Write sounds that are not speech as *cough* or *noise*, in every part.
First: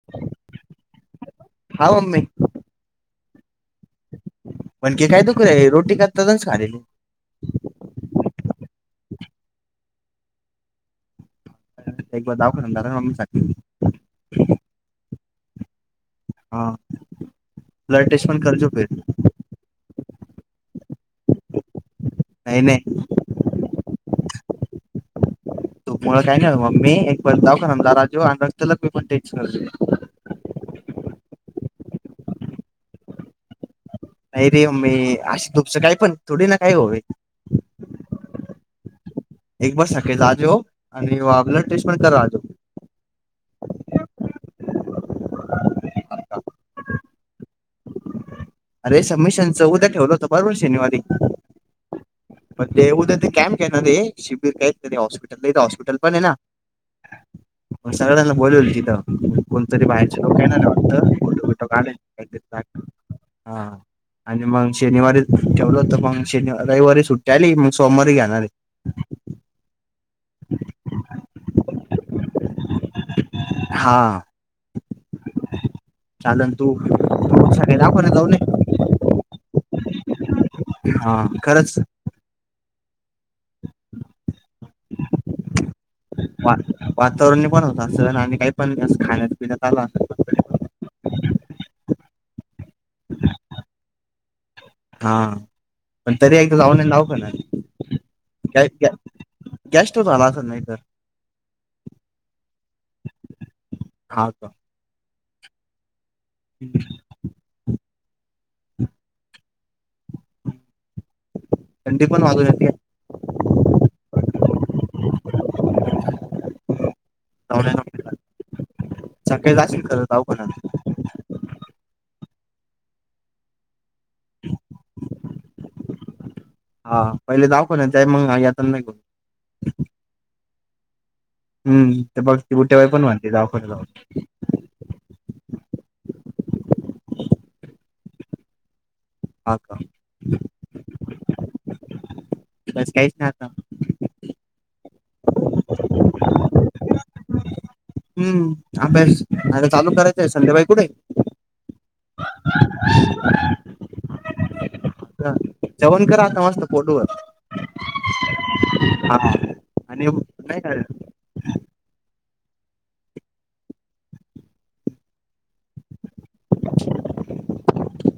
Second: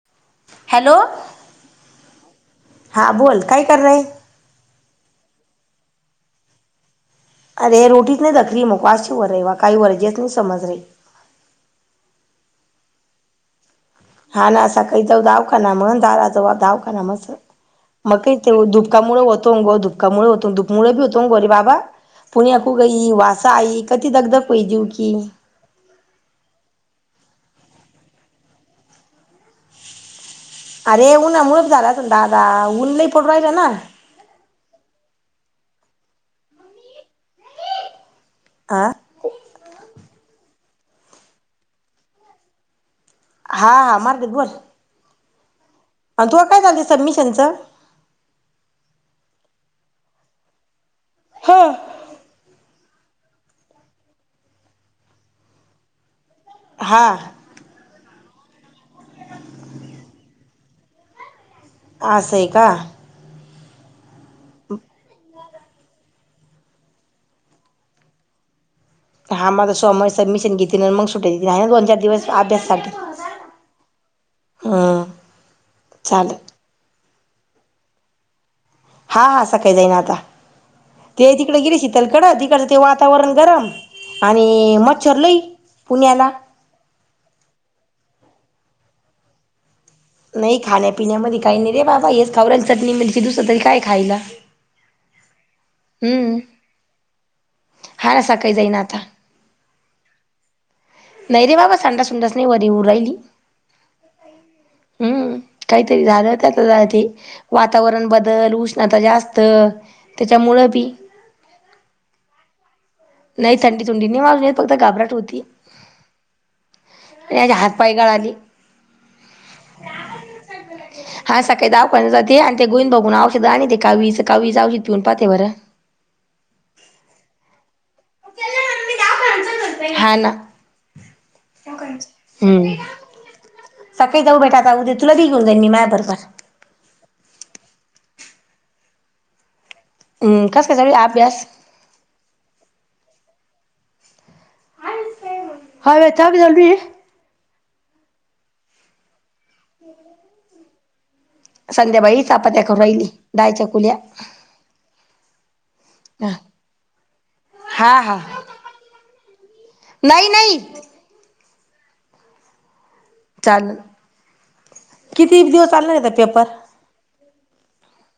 *unintelligible* Hello. हा mummy. हा बोल काय कर रये. म्हण की काय दुख रहे रोटी करताच तसच खारही. अरे रोटी नाही दखरी *unintelligible* वा शिवरर रहिवा काही वरजेसच नाही समज रे. एक बार दवाखान्यात *unintelligible* हां ना असं सकाळी जाऊ दावखाना म्हण. दाराजवळ हा दवाखाना आमच ब्लड मग टेस्ट काय पण करजो फिर धूपकामुळ होतोंगु धूप मुळे होत दुपमुळे बी होतो गोरी बाबा नाही पुणेको नाही गई वासा आई. कधी दगदा होई जेऊ की. *unintelligible* अरे उन्हामुळच झाला असन दादा ऊन लई पडू राहील ना. नाही रे मम्मी अशी धूपचं काय पण थोडी ना काय होवी. आं एक बार सकेज आजो आणि वो आपला टेस्ट पण कर आजो. हां हां मराठीत बोल. आणि तु काय झालंय सबमिशनचं? अरे सबमिशन चं उद्या ठेवलं होंत बरोबर शनिवारी. हां. मग ते उद्या ते कॅम्प येणार आहे शिबिर काय तरी हॉस्पिटल हस्पिटल पण आहे ना. हां. मग सगळ्यांना बोलावलंय तिथं कोणतरी बाहेरचे लोकं येणार आहे वाटतं. असं आहे का *unintelligible* हां आणि मग शनिवारी ठेवलं होत मग शनि रविवारी सुट त्याली मग सोमवारी घेणार आहे. हां मग सोमवारी सबमिशन घेतीन आणि सुट्टी देतीन आहे ना दोन चार दिवस अभ्यासासाठी. हा हां चालल. चालन तू संध्या दवाखान्यात जाऊन ये. हां हां सकाळी जाईन आता हा ते तिकडे खरंच गेली शितल कडं तिकडच ते वातावरण गरम आणि मच्छर लई पुण्याला. वातावरणने पण होतं असं आणि काही पण असं खाण्यात पिण्यात आला नाही खाण्यापिण्यामध्ये काही नाही रे बाबा हेच खाऊ राहिली चटणी मिरची दुसर तरी काय खायला. हां पण तरी एकदा जाऊन ये ना दवाखान्यात. हां सकाळी जाईन आता. गॅस्ट्रो झाला असेल नाहीतर. नाही रे बाबा सांडास बिंडास नाही वारी येऊ राहिली. हा का हम्म काहीतरी झालंय त्याच्याआधी. वातावरण बदल, उष्णता जास्त त्याच्यामुळं बी थंडी पण वाजून येते. नाही थंडी थुंडी नाही वाजून फक्त घाबराट होती. आणि हातपाय गळाली. मग काय जाशील खरं दवाखाण्याला. हां सकाळी दवाखान्याला जाते आणि ते गोळी बघून औषध आणिते कावीळी काविळीच औषध पिऊन पाहते बरं. हां पहिले दवाखान्यात जाय मंग नाही आता *unintelligible* हां ना. हम्म ते बघ ती हम्म *unintelligible* बाई पण म्हनते दवाखान्याला सकाळी जाऊ बेटा *unintelligible* आता उद्या तुला बी घेऊन जाईन मी मायाबरोबर. *inaudible* हां का. ते कसंल तरी अभ्यास बस काहीच नाई आता. *unintelligible* हूं. अभ्यास आता चालू करायचंय, संध्याबाई कुटंय? संध्याबाई चपात्या करु राहिली, दाळ चकुल्या. जेवण कर आता, मस्त पोटभर. हा हा. हा आणि येऊ? नाही नाही चालंल. कितीक दिवस चालणार आहेत पेपर?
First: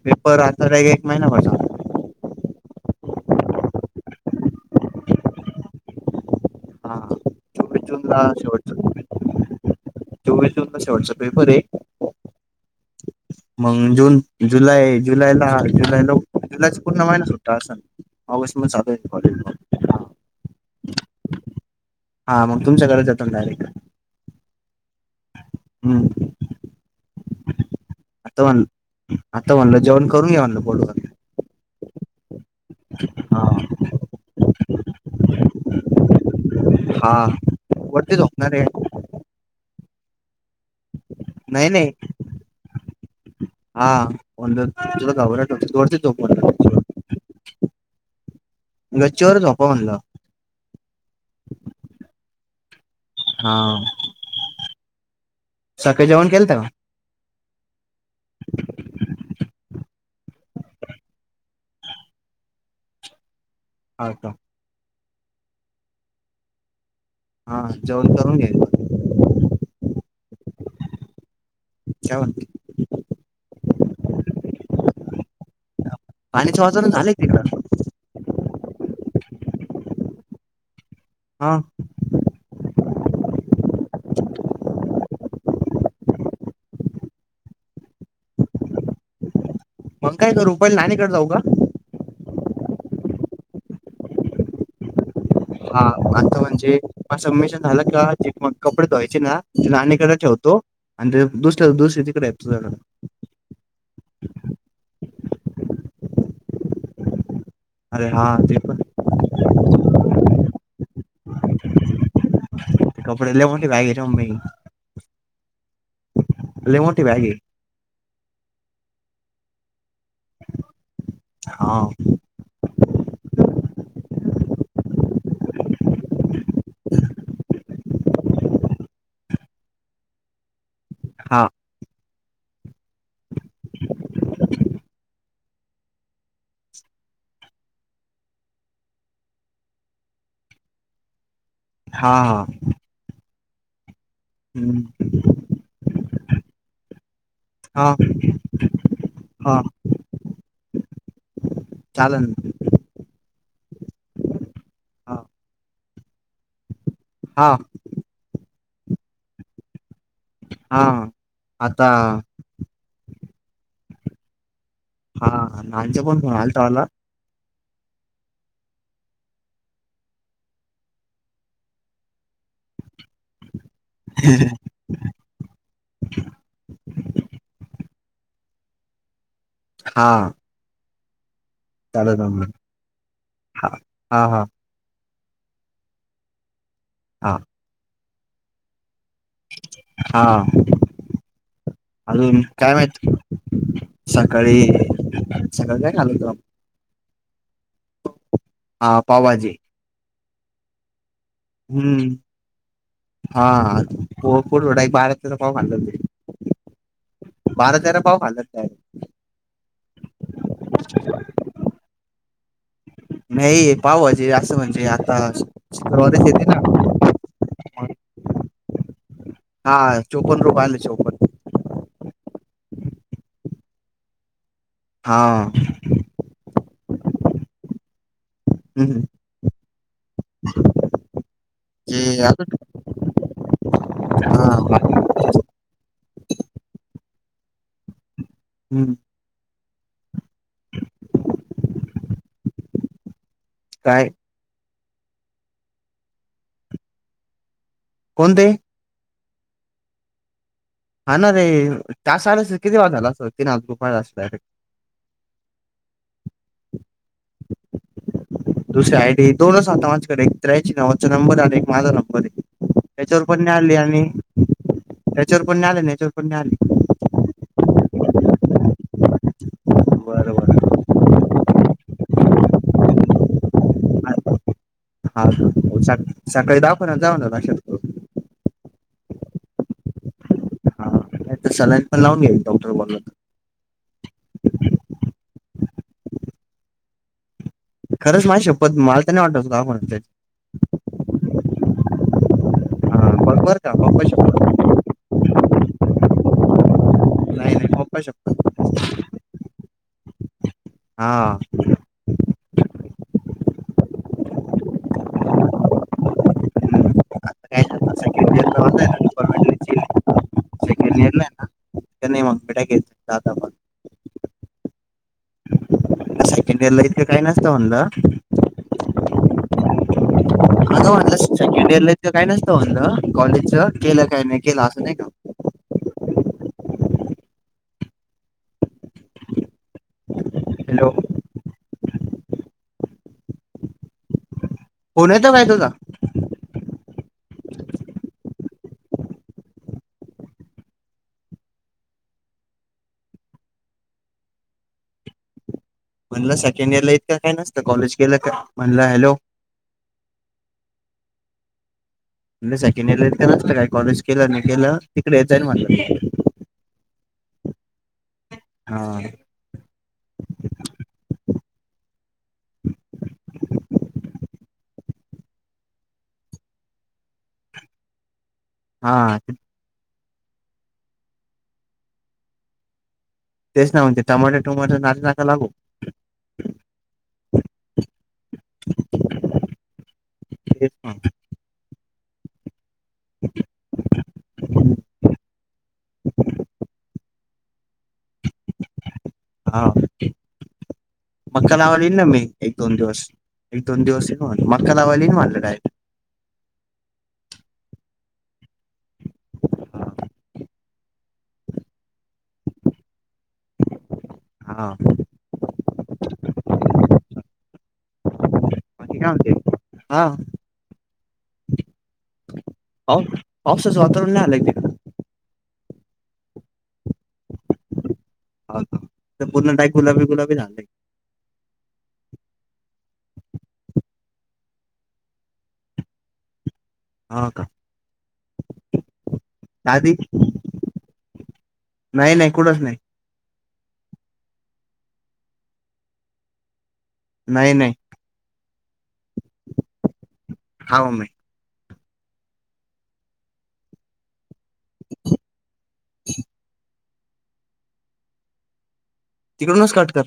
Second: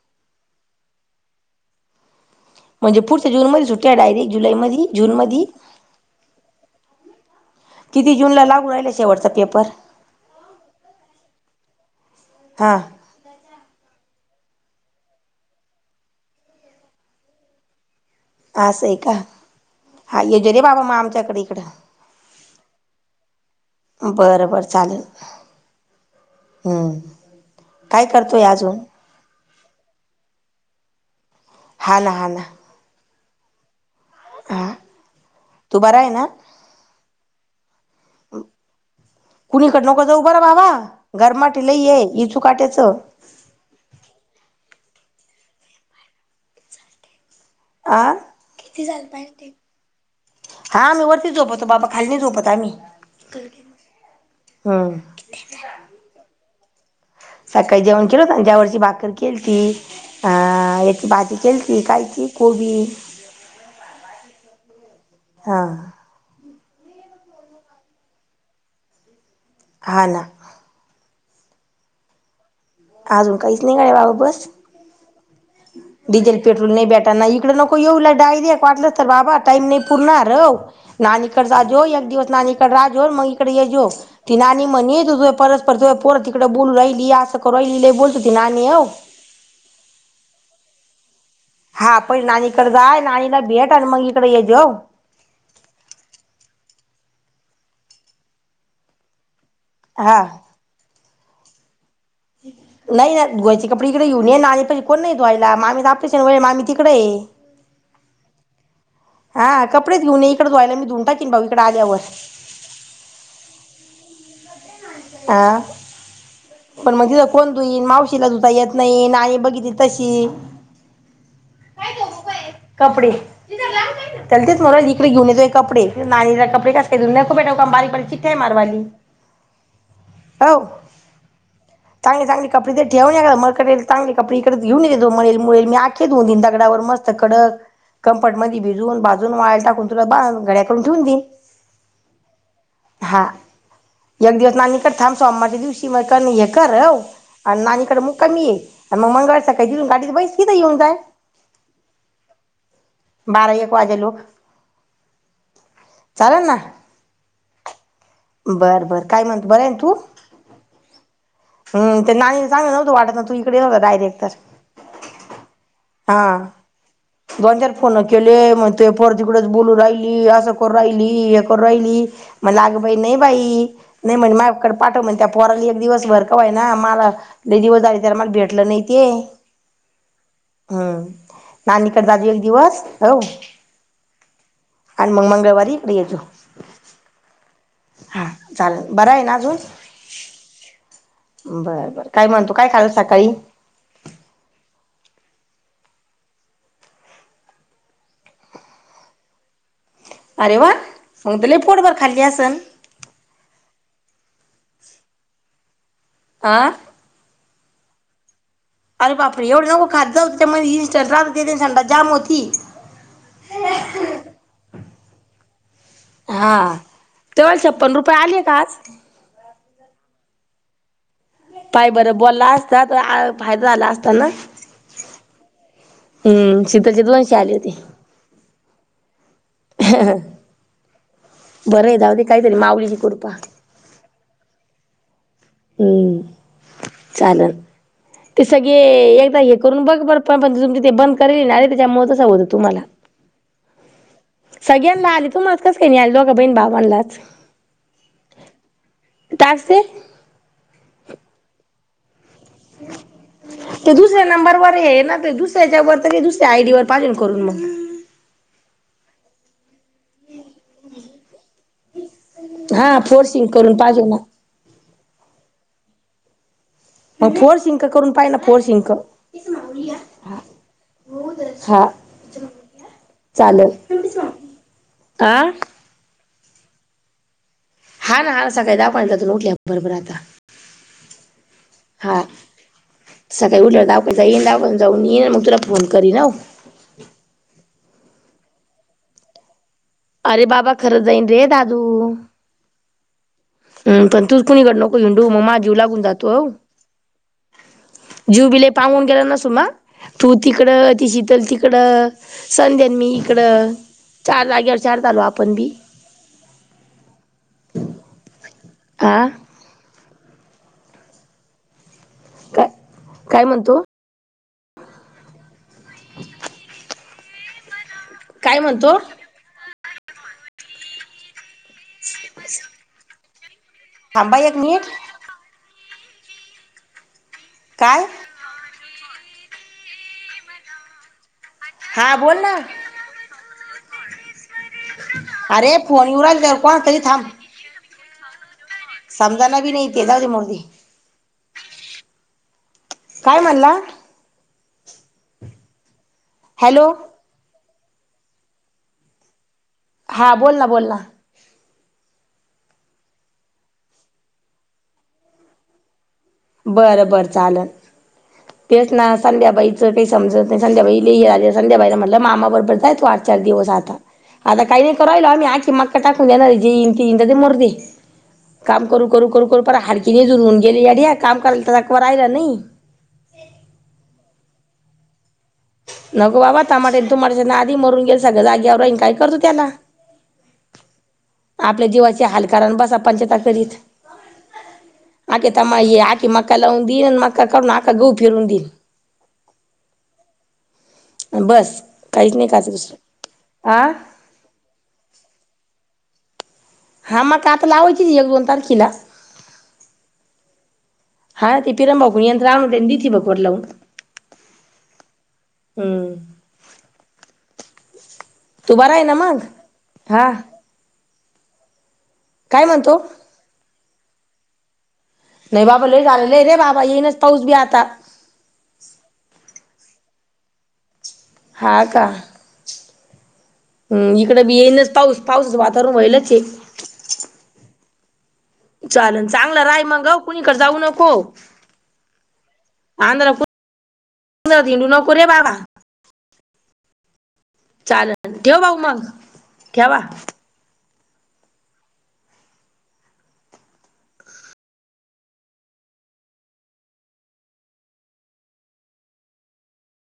पेपर आता एक महिनाभर चा म्हणजे पुढच्या जूनमध्ये सुट्ट्यायं डायरेक्ट, जुलैमदी? जून मदी? हा किती जूनला लागू राहिला शेवटचा पेपर. चोवीस जूनला शेवटचा पेपरंय. हां. मग जून जुलै, जुलैला. जुलैचा पूर्ण महिना सुट्टया आसंन. आसंय का. हा येजोरे बाबा मग, आमच्याकडे इकडं. हा, मग तुमच्याकडंच येतो ना डायरेक्ट. बरं बरं, चालेल. हूं. हूं. आता म्हण, आता म्हणलं, जेवण करून घ्या म्हणलं पोटभर. हा ना, हा ना. हा. हा तू बराय ना? हा. वरती झोपणारंय. कुणीकड नको जाऊ बरं बाबा. गरमाटी नाही लई नाही येे इचू काट्याचं. हा. म्हणलं तुला घाबरायचं तर वरतीच झोप म्हणलं गच्चीवं. आ गच्चीवर झोपा म्हणलं. हा, आम्ही वरतीच झोपतो बाबा, खाली नाई झोपत आम्ही. हा, हं. सकाळी जेवण केलंत का? सकाळी जेवण केलं. जवारीची भाकर किलती. आ, एक भाजी केलती कालची कोबी. हा का. हा. हा, जेवण करून घ्यायचं. हा ना. काय म्हणती. अजून काहीच नाही बाबा बस. डिझेल पाणीचं पेट्रोल नाई वाचवण झालंय भेटाना इकडं तिकडं नको येऊ. डायरेक्ट भेटावं वाटलं तर बाबा, टाईम नाई पूरणार, औ? नानीकडं हा जा जो एक दिवस नानी जा जो मग इकडं येजो. ती नानी म्हणीन, परस्पर तुजं पोरं तिकडं बोलू रायली, आसं पहिली लै बोलत हुती नानी औ. मग काय करु? पैले नानीकडं जाऊ का? हा, पैलं नानीकडं जाय, नानीला भेट आणि मग इकडं ये जो. हा. आता म्हणजे सबमिशन झालं का, ते मग कपडे ध्वायचे ना नानीकडं हा ठेवतो आणि दुसऱ्या *unintelligible* तिकडं येतो तुज्याकडं. नाही, धुवायची कपडे इकडं घेऊन ये. नानीपशी कोण नाही धुवायला. मामीचं आफिस सुरुय, मामी तिकडंय. अरे हा ते पण, हा कपडेच घेऊन इकड धुवायला मी धुवून टाकीन भाऊ इकडे आल्यावर. कपडे लव बाई घरीमई अ लय पण मोठी बॅग मदीय आहे कोण? तु मावशीला दुता येत नाही ना बघितली तशी. हा. कपडे. चलतेच मज इडे घेऊनेतो कडे नाणीला कपडे कास काऊ न खूपेटा काम बारीकारी चिठा आहे मारवाली हो हा चांगले चांगले कपडे ते, ठेऊन म कडेल चांगले कपडे इकड घेऊन घे तो म्हळेल मुळेल मी आखे धऊनन दगडावर मस्त कडक. कम्फर्ट मध्ये भिजून बाजून वाळ टाकून तुला गड्या करून ठेवून दिन. हा हा. हा एक दिवस हम्म, नाकड थांब सोमारच्या दिवशी मग हे कर हो आणि हा नाणीकडें मक् कमी ये आणि मग मंगळार सकाळी जिऊून गाडीत बैस किथं येऊन जाय. चालल. बारा एक वाजे लोक हा चालल ना. हा. बर बर काय म्हणत बरं हाय तू? हा आता हम्. सांग नवतं वाट ना त इडे येव डायरेक्ट तर, हा अण्णांचा फोन आलता मला. दोनच्यार फोन केले मग ते पर तिकडेच बोलू राहिली असं कर राहिली हे कर राहिली. म्हणल आग बाई नाही बाई नाही म्हण माया पाठव म्हण त्या पोराला एक दिवस भरकवाय ना मला दिवस झाले तर मला भेटलं नाही ते. हा. हम्म नाणीकडे त्याला जा ग एक जमलं दिवस हो. हा हा हा आणि म मंगळवारी इकडे येतो. हां. हा चालेल बरं आहे ना? हा बरबर काय अजून म्हणतो काय खाल माहित सकाळी. सकाळी अण्णांची नजर खाल तु? हा पावभाजी. अरे वा मग तर पोटभर खाली असन. हाठ बाराचा पावां *unintelligible* आं. म आता जरा पाव खाल्ला तर काय, अरे बापरे एवढं नको खात जाऊ होते मग इस्ट राहते संडास जाम होती. नाही पावज भाजी असं म्हणजे आता सू हा तुम्हाला छप्पन रुपये आले का आज? हा चोपन रुपय आले चोपण. पाय बर बोलला असता तर फायदा झाला असता ना. हा. हम्म शीतलची दोनशे रूपये आले होते. हम्म हम्. ह. *unintelligible* बरं आहे ते जावूदे, आता काहीतरी माऊलीची कृपा, हा *inaudible* हं, चालेन ते सगळे हम्म एकदा येत- ''करून बघ बर पण, पण तुम ते बंद करे त्याच्यामुळे तसं आवाज येतो तुम्हाला, '' काय? सगळ्यांना आले, तू मालाच कस काही नाही आले दोघं बहीण भावांलाच, कोणते? टास्कचे- हा ना रे, टास्क आले असते तर, किती बारी झाल असत ती ना, ते दुसऱ्या नंबरवर आहे ना, ते दुसऱ्याच्या वर दुसऱ्या आयडी वर पाहीजे करून मग. दुसऱ्या आयडी दोनच आता माझ्या- ''एक त्रेयंशी नावाचा नंबर आणि एक माझा नंबर आहे, हा त्याच्यावर फोर पण सिंक नाही करून आले पाहिजे आणि-'' ना ''त्याच्यावर पण नाही आले, याच्यावर पण नाही आले. '' मग, फोरशिंक करून पाहिना फोरशिंक, आली बरं बरं हा. चालेल हा, आ सकाळी दवाखान्यात जाऊ ना लक्षात- करून ''हा ना, हा सकाळी दवाखान्यातील उठल्या बरोबर आता. '' हा ''नाही तर सलाईन पण लावून घ्या, डॉक्टर बोलला. '' ''सकाळी उठल्यावर दवाखान्यात जाईये, दवाखान्यात जाऊन ये मग तुला फोन करीन आव, '' ''खरंच, माझी शपथ मला तर नाही वाटत दवाखान्यात जाईल. '' अरे बाबा, खरंच जाईन रे दादू, हा, बघ बरं का, पप्पा हं, पण तुच शपथ कुणीकड नको हिंडू, मग माझा जीव लागून जातो हो. *unintelligible* रूबिले पाहून गेला नस ना, तू तिकडं ती हा शितल तिकडं, संध्या आणि मी इकडं, चार जागेवर चार झालो आपण बी, आता काय *unintelligible* होतंय. आ सेकड इयरला का, नाही मंग काय बटाक काय म्हणतो *unintelligible* सेकंड इयर लायी- काही नसत म्हणलं, काय म्हणतो? ''आता वाटलं सेकंड इयर इतकं काय नसतं म्हणलं, कॉलेजच केलं काय थांबा नाही एक केलं, मिनिट असं नाही का, '' काय? हॅलो हा बोल ना, फोन येतो काय तुझा? अरे फोन येऊ राहीले कोण तरी थांब, समजान बी नाही ते, जाऊ दे मरू दे. काय म्हणला? म्हणलं सेकंड हॅलो इयरला इतकां काय नसतं, कॉलेज केलं का, म्हणलं हॅलो, हां, बोल ना बोल ना, ''म्हणजे सेकंड इयरले इतकं काय नसत काय, कॉलेज केलं नाही केलं, तिकडे येत जाईल म्हणलं. '' बरं बरं चालन, तेच हा ना- ''संध्याबाईच काही समजत नाही, संध्याबाई लि आले, संध्याबाईला म्हटलं मामा बरोबर जाय तो आठ चार दिवस आता. '' आता काही नाही कराहिलो, आम्ही आखी मक्का टाकून देणार जे ईन ते ईन मरूदे. काम करू हा करू करू करू पर हाडकीनेजनऊन *unintelligible* गेली येडया, काम कराय तर तवर *unintelligible* राहिला नाही. तेच ना म्हनते टमाटर टुमाटर नादी नाका लागू. नगो बाबा, तमाटे तुमट्याच्या नादी मरून गेल सगळं जागेवर राहीन, काय करतो त्याला. तेच ना आपल्या जीवाचे हाल कारण बसा पणचता करीत. आखे तमाय आखी मका लावून दीन, अन मका काढून आखा गहू पेरून दीन. हा, आणि मका बस लावायला ईन ना मी, काहीच नाही एक काच दोन दिवस दुसरं एक दोन आ दिवस ये मक्का लायायला ईन म्हटलं डायरेक्ट. हा मक्का आता लावायचीन एक दोन तारकिला. *unintelligible* हां. हम्म तू बर बाकी आहे काय ना म्हणते मग, हा. काय म्हणतो ऑफ, ऑफसच वातावरण नाही आलं का तिकडं नाही बाबा लय झालेलं आहे रे बाबा, येईनच पाऊस बी आता. हो, ते पूर्ण डायक गुलाबी गुलाबी झालंय. हो ना. हा का. हम्म इकड बी येईनच पाऊस, पाऊसाच वातावरण व्हायलचे हां का. चालन, चांगलं राय आधी मंग कुणीकडं जाऊ नको. नाही नाही कुठंच नाही आंध्रंकु हिंडू नकोे रे बाबा. नही नही. चालन ठेव भाऊ मग,, ठेवा. हा मम्मी. *inaudible* तिकडूनच कट कर.